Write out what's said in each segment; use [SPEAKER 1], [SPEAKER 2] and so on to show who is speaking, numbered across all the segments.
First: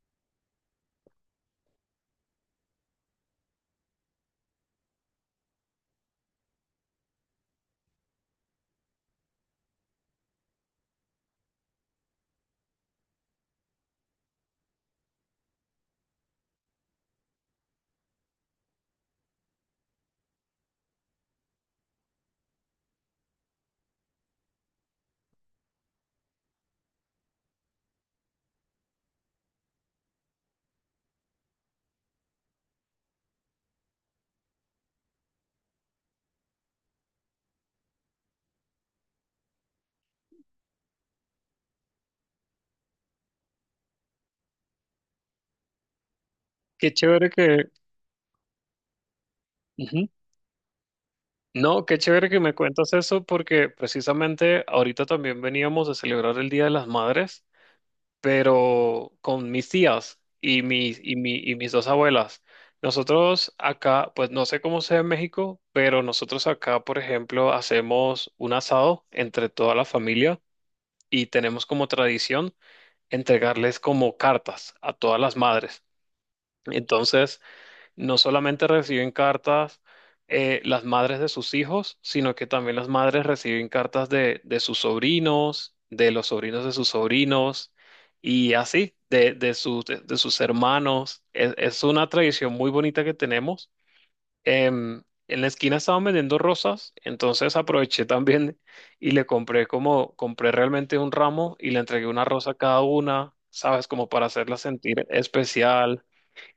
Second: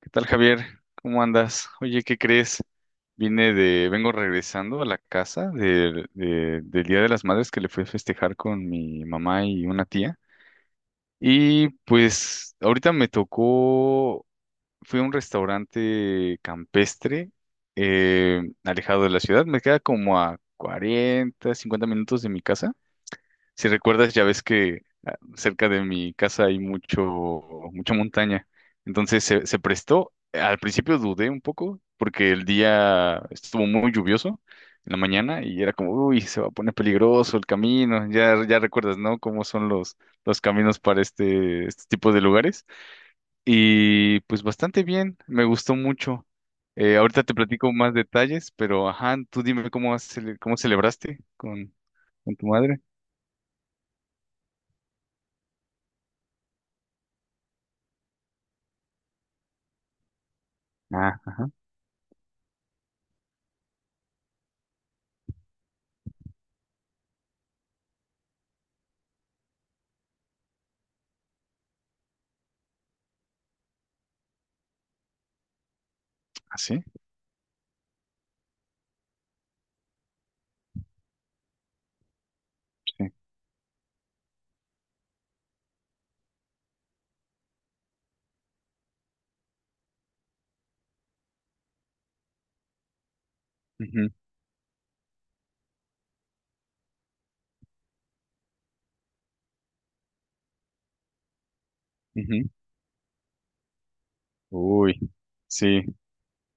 [SPEAKER 1] ¿Qué tal, Javier? ¿Cómo andas? Oye, ¿qué crees? Vengo regresando a la casa del Día de las Madres que le fui a festejar con mi mamá y una tía. Y pues ahorita me tocó, fui a un restaurante campestre, alejado de la ciudad. Me queda como a 40, 50 minutos de mi casa. Si recuerdas, ya ves que cerca de mi casa hay mucha montaña. Entonces se prestó. Al principio dudé un poco porque el día estuvo muy lluvioso en la mañana y era como, uy, se va a poner peligroso el camino. Ya recuerdas, ¿no? Cómo son los caminos para este tipo de lugares. Y pues bastante bien, me gustó mucho.
[SPEAKER 2] Qué
[SPEAKER 1] Ahorita
[SPEAKER 2] chévere
[SPEAKER 1] te
[SPEAKER 2] que...
[SPEAKER 1] platico más detalles, pero ajá, tú dime cómo, has
[SPEAKER 2] Ujú.
[SPEAKER 1] cele- cómo celebraste con,
[SPEAKER 2] No, qué chévere que
[SPEAKER 1] tu
[SPEAKER 2] me
[SPEAKER 1] madre.
[SPEAKER 2] cuentas eso porque precisamente ahorita también veníamos de celebrar el Día de las Madres, pero con mis tías y mis,
[SPEAKER 1] Ah,
[SPEAKER 2] y mi, y mis dos abuelas. Nosotros acá, pues no sé cómo sea en México, pero nosotros acá, por ejemplo, hacemos un asado entre toda la familia y tenemos como tradición entregarles como cartas a todas las madres.
[SPEAKER 1] ¿así?
[SPEAKER 2] Entonces no solamente reciben cartas las madres de sus hijos, sino que también las madres reciben cartas de sus sobrinos, de los sobrinos de sus sobrinos y así, de sus hermanos. Es una tradición muy bonita que tenemos.
[SPEAKER 1] Ujú,
[SPEAKER 2] En la esquina estaban vendiendo rosas, entonces aproveché también y le compré como, compré realmente un ramo y le entregué una
[SPEAKER 1] ujú.
[SPEAKER 2] rosa a cada una, ¿sabes? Como para hacerla
[SPEAKER 1] Uy,
[SPEAKER 2] sentir
[SPEAKER 1] sí,
[SPEAKER 2] especial.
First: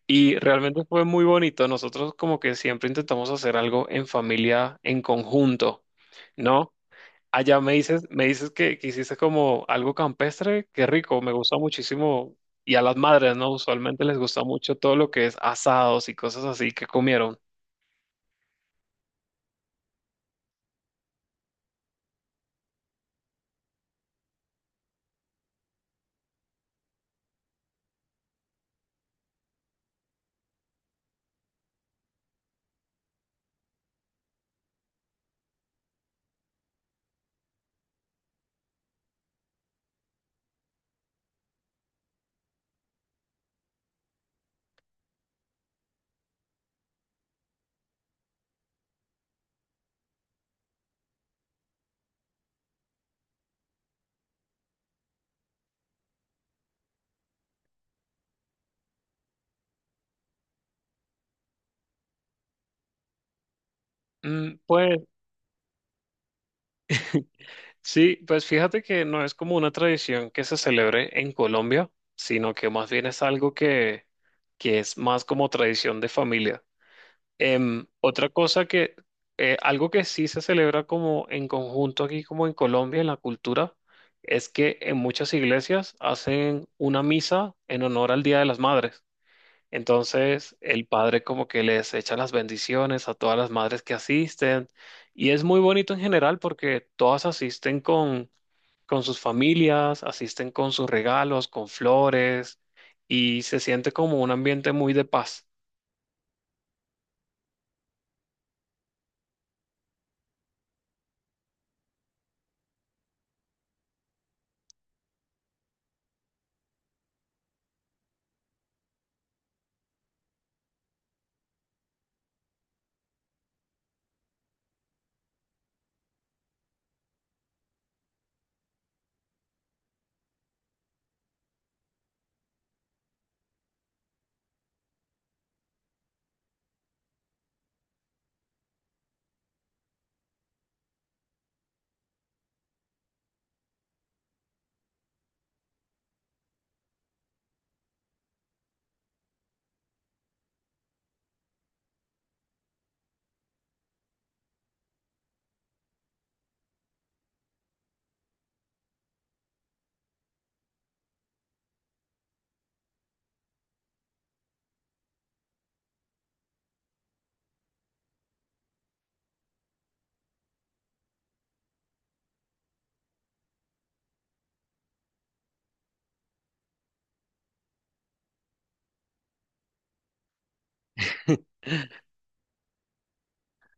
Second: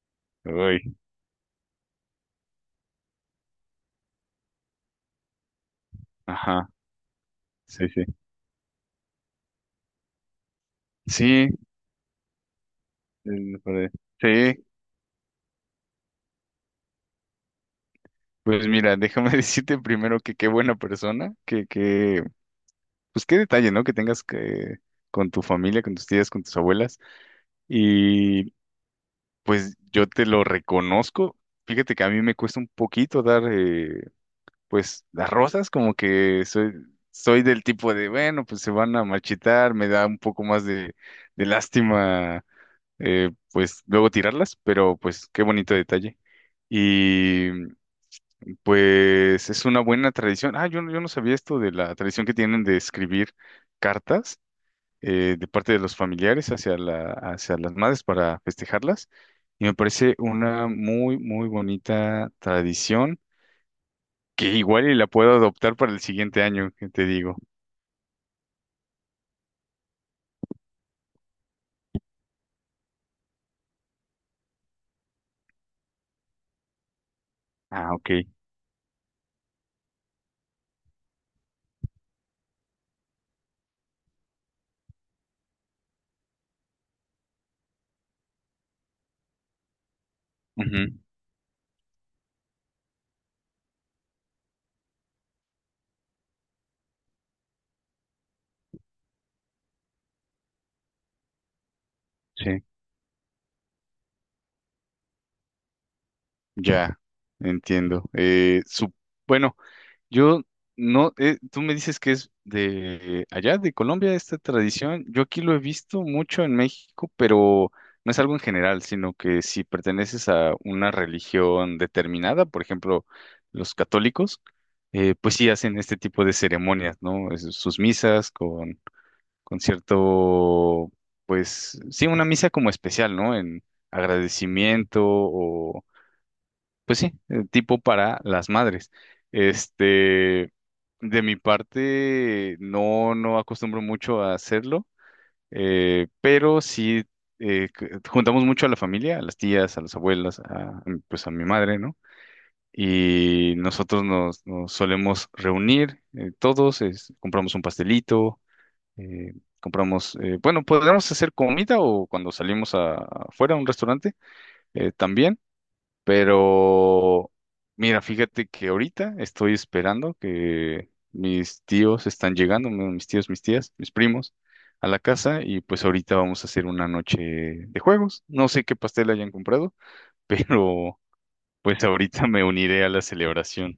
[SPEAKER 2] Y realmente
[SPEAKER 1] uy,
[SPEAKER 2] fue muy bonito. Nosotros como que siempre intentamos hacer algo en familia, en conjunto,
[SPEAKER 1] ajá,
[SPEAKER 2] ¿no? Allá me
[SPEAKER 1] sí, sí.
[SPEAKER 2] dices, me dices que hiciste como algo campestre, qué rico, me
[SPEAKER 1] Sí,
[SPEAKER 2] gusta muchísimo. Y a las madres, ¿no?
[SPEAKER 1] el padre.
[SPEAKER 2] Usualmente les gusta
[SPEAKER 1] Sí,
[SPEAKER 2] mucho todo lo que es asados y cosas así que comieron.
[SPEAKER 1] pues mira, déjame decirte primero que qué buena persona, pues qué detalle, ¿no? Que tengas con tu familia, con tus tías, con tus abuelas, y pues yo te lo reconozco. Fíjate que a mí me cuesta un poquito dar, pues, las rosas, como que soy del tipo de, bueno, pues se van a marchitar, me da un poco más de lástima, pues luego tirarlas, pero pues qué bonito detalle. Y pues es una buena tradición. Ah, yo no sabía esto de la tradición que tienen de escribir cartas, de parte de los familiares hacia hacia las madres para festejarlas. Y me parece una muy, muy bonita tradición que
[SPEAKER 2] Mm,
[SPEAKER 1] igual y
[SPEAKER 2] pues
[SPEAKER 1] la puedo adoptar para el siguiente año, que te digo.
[SPEAKER 2] sí, pues fíjate que no es como una tradición que se celebre en Colombia, sino que más bien es algo que es más como tradición de familia. Em,
[SPEAKER 1] Ah, ok.
[SPEAKER 2] otra cosa que, Algo que sí se celebra como en conjunto aquí, como en Colombia, en la cultura, es que en muchas iglesias hacen una misa en honor al Día de las Madres. Entonces, el
[SPEAKER 1] Ujú,
[SPEAKER 2] padre como que les echa las bendiciones a todas las madres que asisten. Y es muy bonito en general porque todas asisten con sus familias, asisten con sus regalos, con flores,
[SPEAKER 1] sí,
[SPEAKER 2] y se siente como un ambiente muy de paz.
[SPEAKER 1] ya, entiendo. Bueno. Yo no, Tú me dices que es de allá, de Colombia, esta tradición. Yo aquí lo he visto mucho en México, pero no es algo en general, sino que si perteneces a una religión determinada, por ejemplo, los católicos, pues sí hacen este tipo de ceremonias, ¿no? Sus misas con, cierto, pues sí, una misa como especial, ¿no? En agradecimiento, pues sí, tipo para las madres. Este, de mi parte, no acostumbro mucho a hacerlo, pero sí, juntamos mucho a la familia, a las tías, a las abuelas, pues a mi madre, ¿no? Y nosotros nos solemos reunir, todos, compramos un pastelito, eh, compramos, bueno, podríamos hacer comida o cuando salimos afuera a un restaurante, también. Pero, mira, fíjate que ahorita estoy esperando que mis tíos están llegando, mis tíos, mis tías, mis primos, a la casa y pues ahorita vamos a hacer una noche de juegos. No sé qué pastel hayan comprado, pero pues ahorita me uniré a la celebración.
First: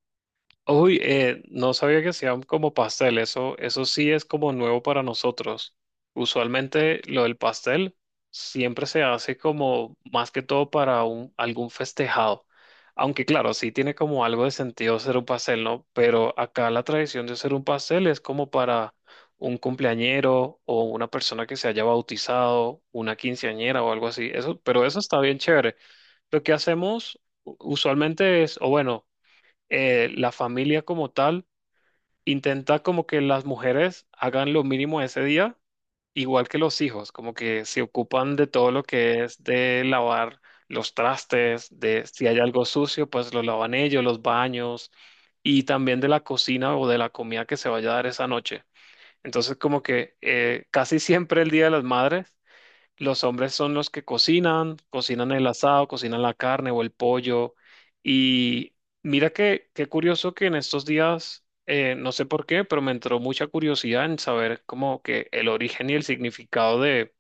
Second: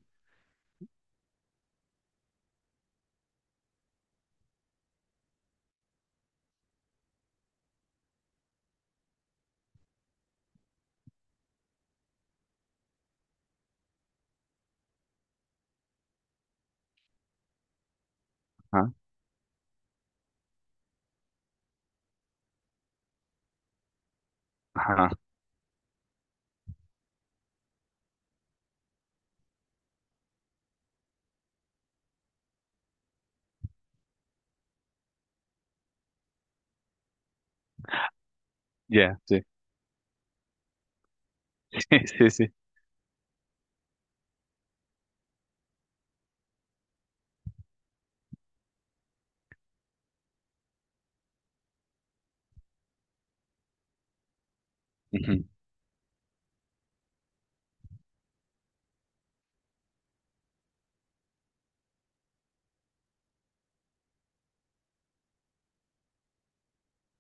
[SPEAKER 2] Uy, no sabía que hacían como pastel, eso sí es como nuevo para nosotros. Usualmente lo del pastel siempre se hace como más que todo para algún festejado. Aunque claro, sí tiene como algo de sentido hacer un pastel, ¿no? Pero acá la tradición de hacer un pastel es como
[SPEAKER 1] Ajá,
[SPEAKER 2] para un cumpleañero o una persona que se haya bautizado, una quinceañera o algo así. Eso, pero eso
[SPEAKER 1] ajá,
[SPEAKER 2] está bien chévere. Lo que hacemos usualmente es, o bueno, la familia como tal intenta como que las mujeres hagan lo mínimo ese día, igual que los hijos, como que se ocupan de todo lo
[SPEAKER 1] ya,
[SPEAKER 2] que es
[SPEAKER 1] sí,
[SPEAKER 2] de lavar los trastes,
[SPEAKER 1] sí,
[SPEAKER 2] de si
[SPEAKER 1] sí,
[SPEAKER 2] hay
[SPEAKER 1] sí.
[SPEAKER 2] algo sucio, pues lo lavan ellos, los baños y también de la cocina o de la comida que se vaya a dar esa noche. Entonces como que casi siempre el Día de las Madres los hombres son los que cocinan, cocinan
[SPEAKER 1] Ujú,
[SPEAKER 2] el asado, cocinan la carne o el pollo. Y mira que qué curioso que en estos días, no sé por qué, pero me entró mucha curiosidad en saber como que el origen y el significado de,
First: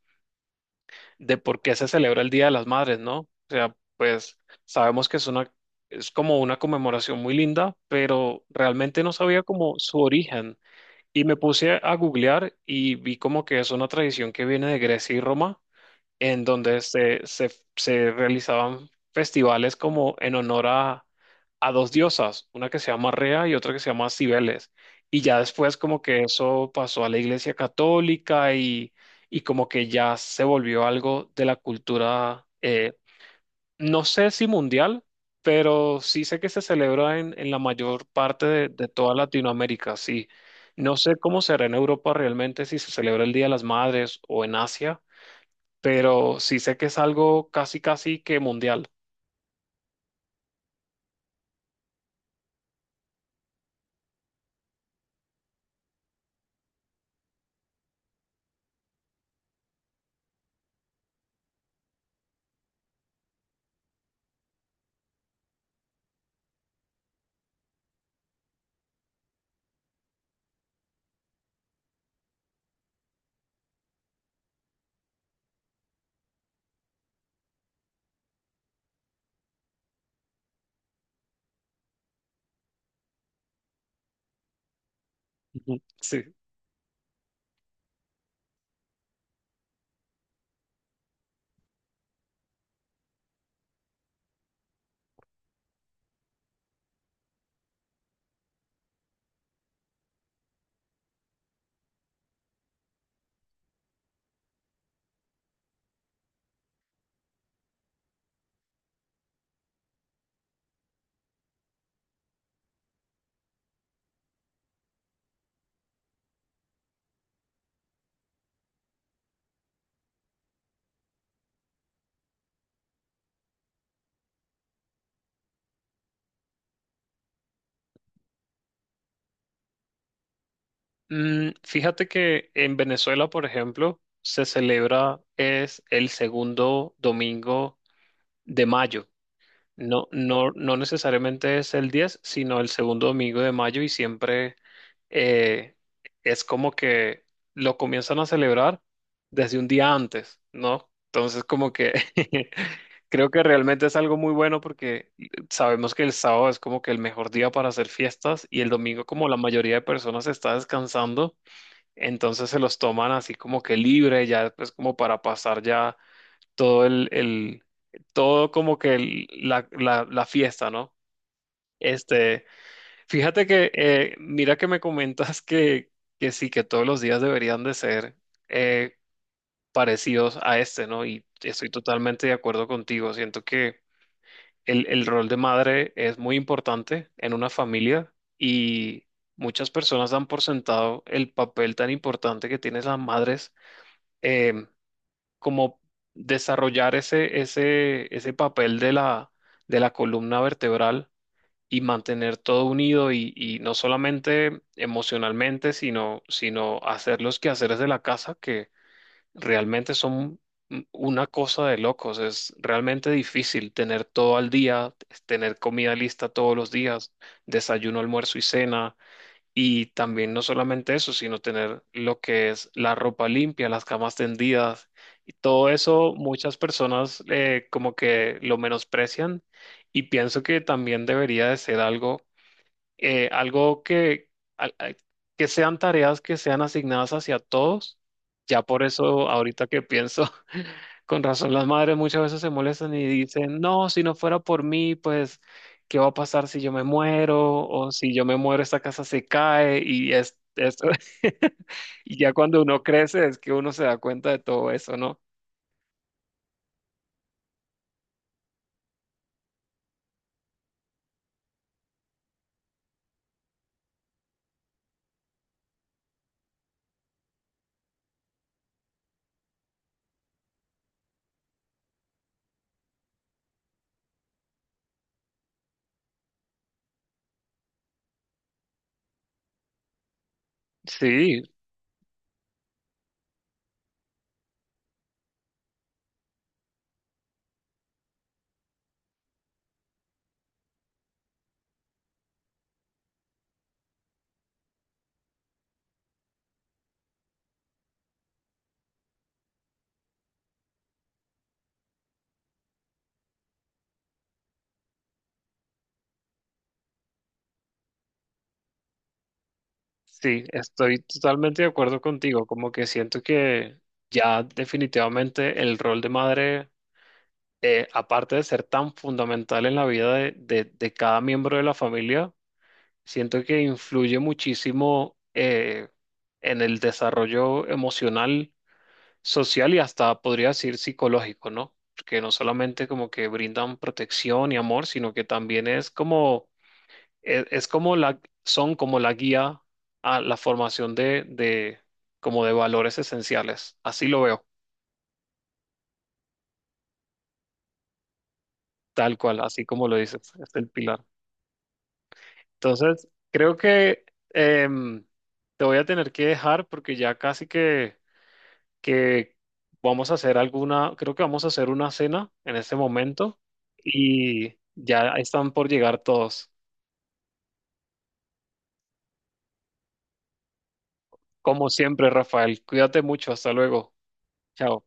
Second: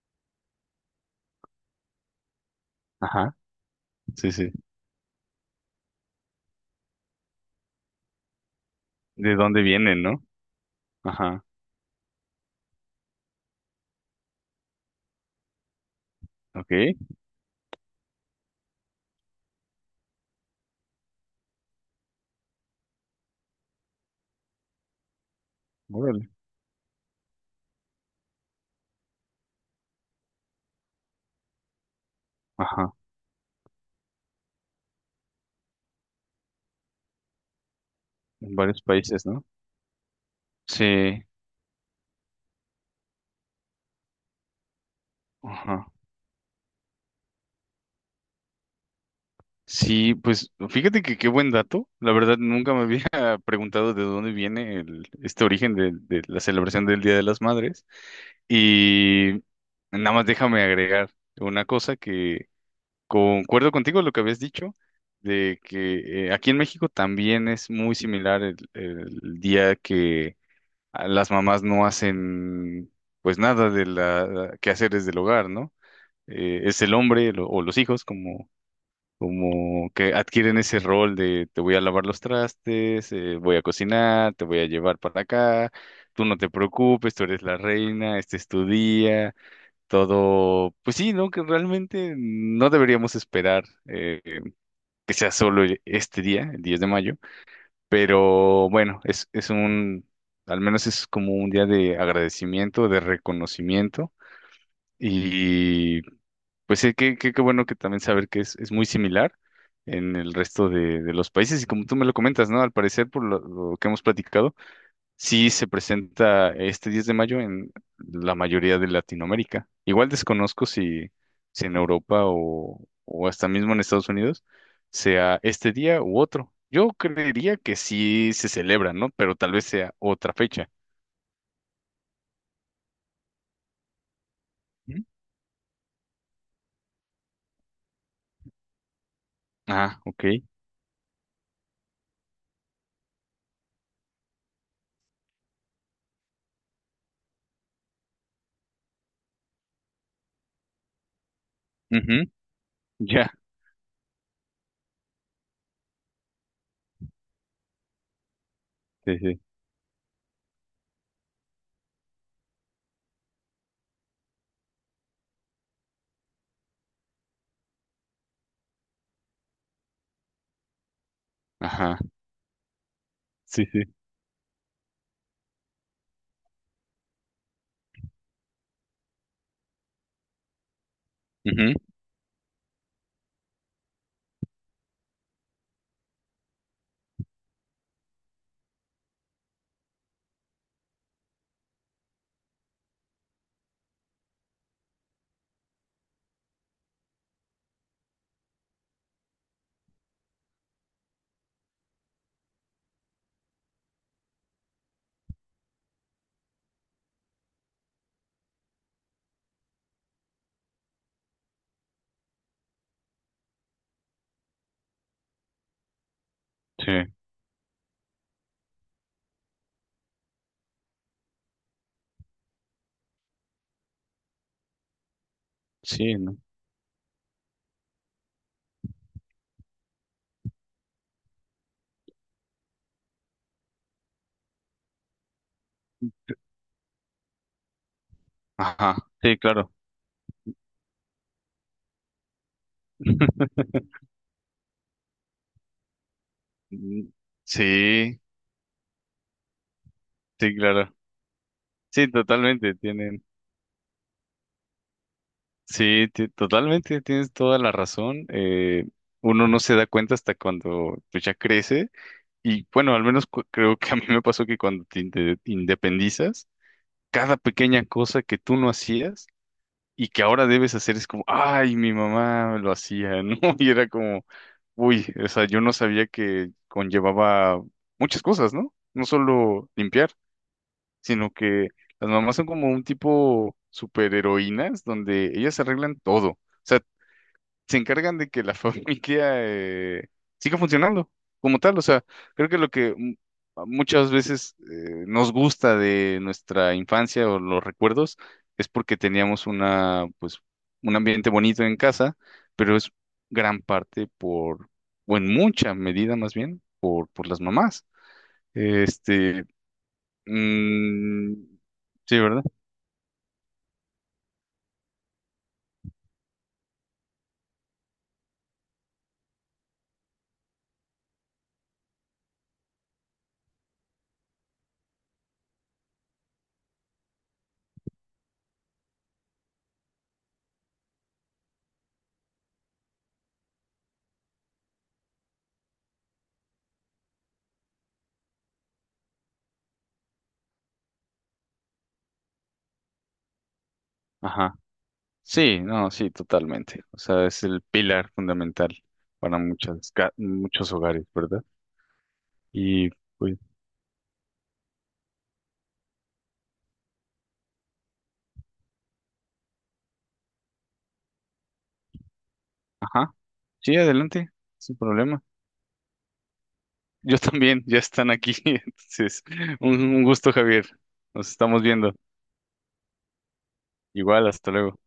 [SPEAKER 2] de por qué se celebra el Día de las Madres, ¿no? O
[SPEAKER 1] ajá,
[SPEAKER 2] sea,
[SPEAKER 1] sí,
[SPEAKER 2] pues
[SPEAKER 1] sí.
[SPEAKER 2] sabemos que es una, es como una conmemoración muy linda, pero realmente no
[SPEAKER 1] ¿De
[SPEAKER 2] sabía
[SPEAKER 1] dónde
[SPEAKER 2] como su
[SPEAKER 1] vienen, no?
[SPEAKER 2] origen. Y me
[SPEAKER 1] Ajá.
[SPEAKER 2] puse a googlear y vi como que es una tradición que viene de Grecia y Roma en
[SPEAKER 1] Ok,
[SPEAKER 2] donde se realizaban festivales como en honor a dos diosas, una que se llama Rea y otra que se llama Cibeles. Y ya después como que
[SPEAKER 1] órale.
[SPEAKER 2] eso pasó a la Iglesia Católica y como que ya se volvió algo de la cultura,
[SPEAKER 1] Ajá,
[SPEAKER 2] no sé si mundial, pero sí sé que se celebra en la mayor parte
[SPEAKER 1] en
[SPEAKER 2] de,
[SPEAKER 1] varios
[SPEAKER 2] de toda
[SPEAKER 1] países, ¿no?
[SPEAKER 2] Latinoamérica, sí. No sé
[SPEAKER 1] Sí,
[SPEAKER 2] cómo será en Europa realmente, si se celebra el Día de las Madres o en Asia,
[SPEAKER 1] ajá.
[SPEAKER 2] pero sí sé que es algo casi, casi que mundial.
[SPEAKER 1] Sí, pues fíjate que qué buen dato. La verdad, nunca me había preguntado de dónde viene el, este origen de la celebración del Día de las Madres. Y nada más déjame agregar una cosa, que concuerdo contigo lo que habías dicho, de que aquí en México también es muy similar el día que las mamás no hacen pues nada de la quehaceres del hogar, ¿no? Es el hombre, o los hijos, como como que adquieren ese rol de te voy a lavar los trastes, voy a cocinar, te voy a llevar para acá,
[SPEAKER 2] Ujú.
[SPEAKER 1] tú
[SPEAKER 2] Sí.
[SPEAKER 1] no te preocupes, tú eres la reina, este es tu día, todo, pues sí, ¿no? Que realmente no deberíamos esperar que sea solo este día, el 10 de mayo, pero bueno, es un, al menos es como un día de agradecimiento, de reconocimiento. Y pues sí, qué bueno que también saber que es muy similar en el resto de los países. Y como tú me lo comentas, ¿no? Al parecer, por lo que hemos platicado, sí se presenta este 10 de mayo en la mayoría de Latinoamérica. Igual desconozco si en Europa o hasta mismo en Estados Unidos sea este día u otro. Yo creería que sí se celebra, ¿no? Pero tal vez sea otra fecha.
[SPEAKER 2] Fíjate que en Venezuela, por ejemplo, se
[SPEAKER 1] ¿Mm?
[SPEAKER 2] celebra, es el segundo domingo de mayo.
[SPEAKER 1] Ah,
[SPEAKER 2] No,
[SPEAKER 1] ok.
[SPEAKER 2] no, no necesariamente es el 10, sino el segundo domingo de mayo y siempre eh, es como que lo comienzan a celebrar desde un día antes, ¿no? Entonces como que
[SPEAKER 1] Ujú,
[SPEAKER 2] creo
[SPEAKER 1] ya.
[SPEAKER 2] que realmente es algo muy bueno porque sabemos que el sábado es como que el mejor día para hacer fiestas y el domingo
[SPEAKER 1] Sí,
[SPEAKER 2] como la
[SPEAKER 1] sí.
[SPEAKER 2] mayoría de personas está descansando, entonces se los toman así como que libre, ya pues como para pasar ya todo el, el- todo como que la fiesta, ¿no?
[SPEAKER 1] Ajá.
[SPEAKER 2] Este, fíjate
[SPEAKER 1] Sí, sí.
[SPEAKER 2] mira que me comentas que sí, que todos los días deberían de ser eh, parecidos a este, ¿no? Y estoy
[SPEAKER 1] Ujú,
[SPEAKER 2] totalmente de acuerdo contigo. Siento que el rol de madre es muy importante en una familia y muchas personas dan por sentado el papel tan importante que tienen las madres. em, Como desarrollar ese papel de la columna vertebral y mantener todo unido y no solamente emocionalmente, sino hacer los quehaceres de la casa que realmente son una cosa de locos. Es realmente difícil tener todo al día, tener comida lista todos los
[SPEAKER 1] sí,
[SPEAKER 2] días, desayuno, almuerzo y cena, y también no solamente eso, sino tener lo que es la ropa limpia, las camas tendidas, y todo eso
[SPEAKER 1] sí, ¿no?
[SPEAKER 2] muchas personas como que lo menosprecian y pienso que también debería de ser algo eh, algo que, al- al- que sean tareas que sean asignadas hacia todos. Ya por
[SPEAKER 1] Ajá.
[SPEAKER 2] eso,
[SPEAKER 1] Sí,
[SPEAKER 2] ahorita
[SPEAKER 1] claro.
[SPEAKER 2] que pienso, con razón las madres muchas veces se molestan y dicen, no, si no fuera por mí, pues, ¿qué va a pasar si yo me
[SPEAKER 1] Mm,
[SPEAKER 2] muero? O si
[SPEAKER 1] sí,
[SPEAKER 2] yo me muero, esta casa se cae y es,
[SPEAKER 1] sí,
[SPEAKER 2] esto.
[SPEAKER 1] claro. Sí,
[SPEAKER 2] Y ya cuando
[SPEAKER 1] totalmente.
[SPEAKER 2] uno
[SPEAKER 1] Tienen.
[SPEAKER 2] crece es que uno se da cuenta de todo eso, ¿no?
[SPEAKER 1] Sí, totalmente, tienes toda la razón. Uno no se da cuenta hasta cuando pues, ya crece. Y bueno, al menos creo que a mí me pasó que cuando te independizas, cada pequeña cosa que tú no hacías y que ahora debes hacer es como, ay, mi mamá lo hacía, ¿no? Y era como, uy, o sea, yo no sabía que conllevaba muchas cosas, ¿no? No solo limpiar, sino
[SPEAKER 2] Sí,
[SPEAKER 1] que las mamás son como un tipo superheroínas donde ellas arreglan todo, se encargan de que la familia, siga funcionando como tal. O sea, creo que lo que muchas veces nos gusta de nuestra infancia o los recuerdos es porque teníamos una, pues, un ambiente bonito en casa, pero es gran parte por, o en mucha medida más bien, por las mamás. Este,
[SPEAKER 2] sí, estoy
[SPEAKER 1] mm,
[SPEAKER 2] totalmente de acuerdo
[SPEAKER 1] sí, ¿verdad?
[SPEAKER 2] contigo, como que siento que ya definitivamente el rol de madre aparte de ser tan fundamental en la vida de cada miembro de la familia, siento que influye muchísimo en el desarrollo emocional, social y hasta podría decir psicológico, ¿no? Porque no solamente como que brindan protección y amor, sino que también es como, son como la guía a la formación de, como de valores esenciales. Así lo veo,
[SPEAKER 1] Sí, no, sí, totalmente. O sea, es el pilar fundamental
[SPEAKER 2] tal
[SPEAKER 1] para
[SPEAKER 2] cual, así como lo dices, es el
[SPEAKER 1] muchos
[SPEAKER 2] pilar.
[SPEAKER 1] hogares, ¿verdad? Y
[SPEAKER 2] Entonces,
[SPEAKER 1] pues,
[SPEAKER 2] creo que em, te voy a tener que dejar porque ya casi que vamos a hacer alguna, creo que vamos a hacer una cena en este
[SPEAKER 1] ajá,
[SPEAKER 2] momento
[SPEAKER 1] sí, adelante,
[SPEAKER 2] y
[SPEAKER 1] sin
[SPEAKER 2] ya
[SPEAKER 1] problema.
[SPEAKER 2] están por llegar todos.
[SPEAKER 1] Yo también, ya están aquí. Entonces, un gusto, Javier. Nos estamos
[SPEAKER 2] Como
[SPEAKER 1] viendo.
[SPEAKER 2] siempre, Rafael, cuídate mucho, hasta luego.
[SPEAKER 1] Igual, hasta luego.
[SPEAKER 2] Chao.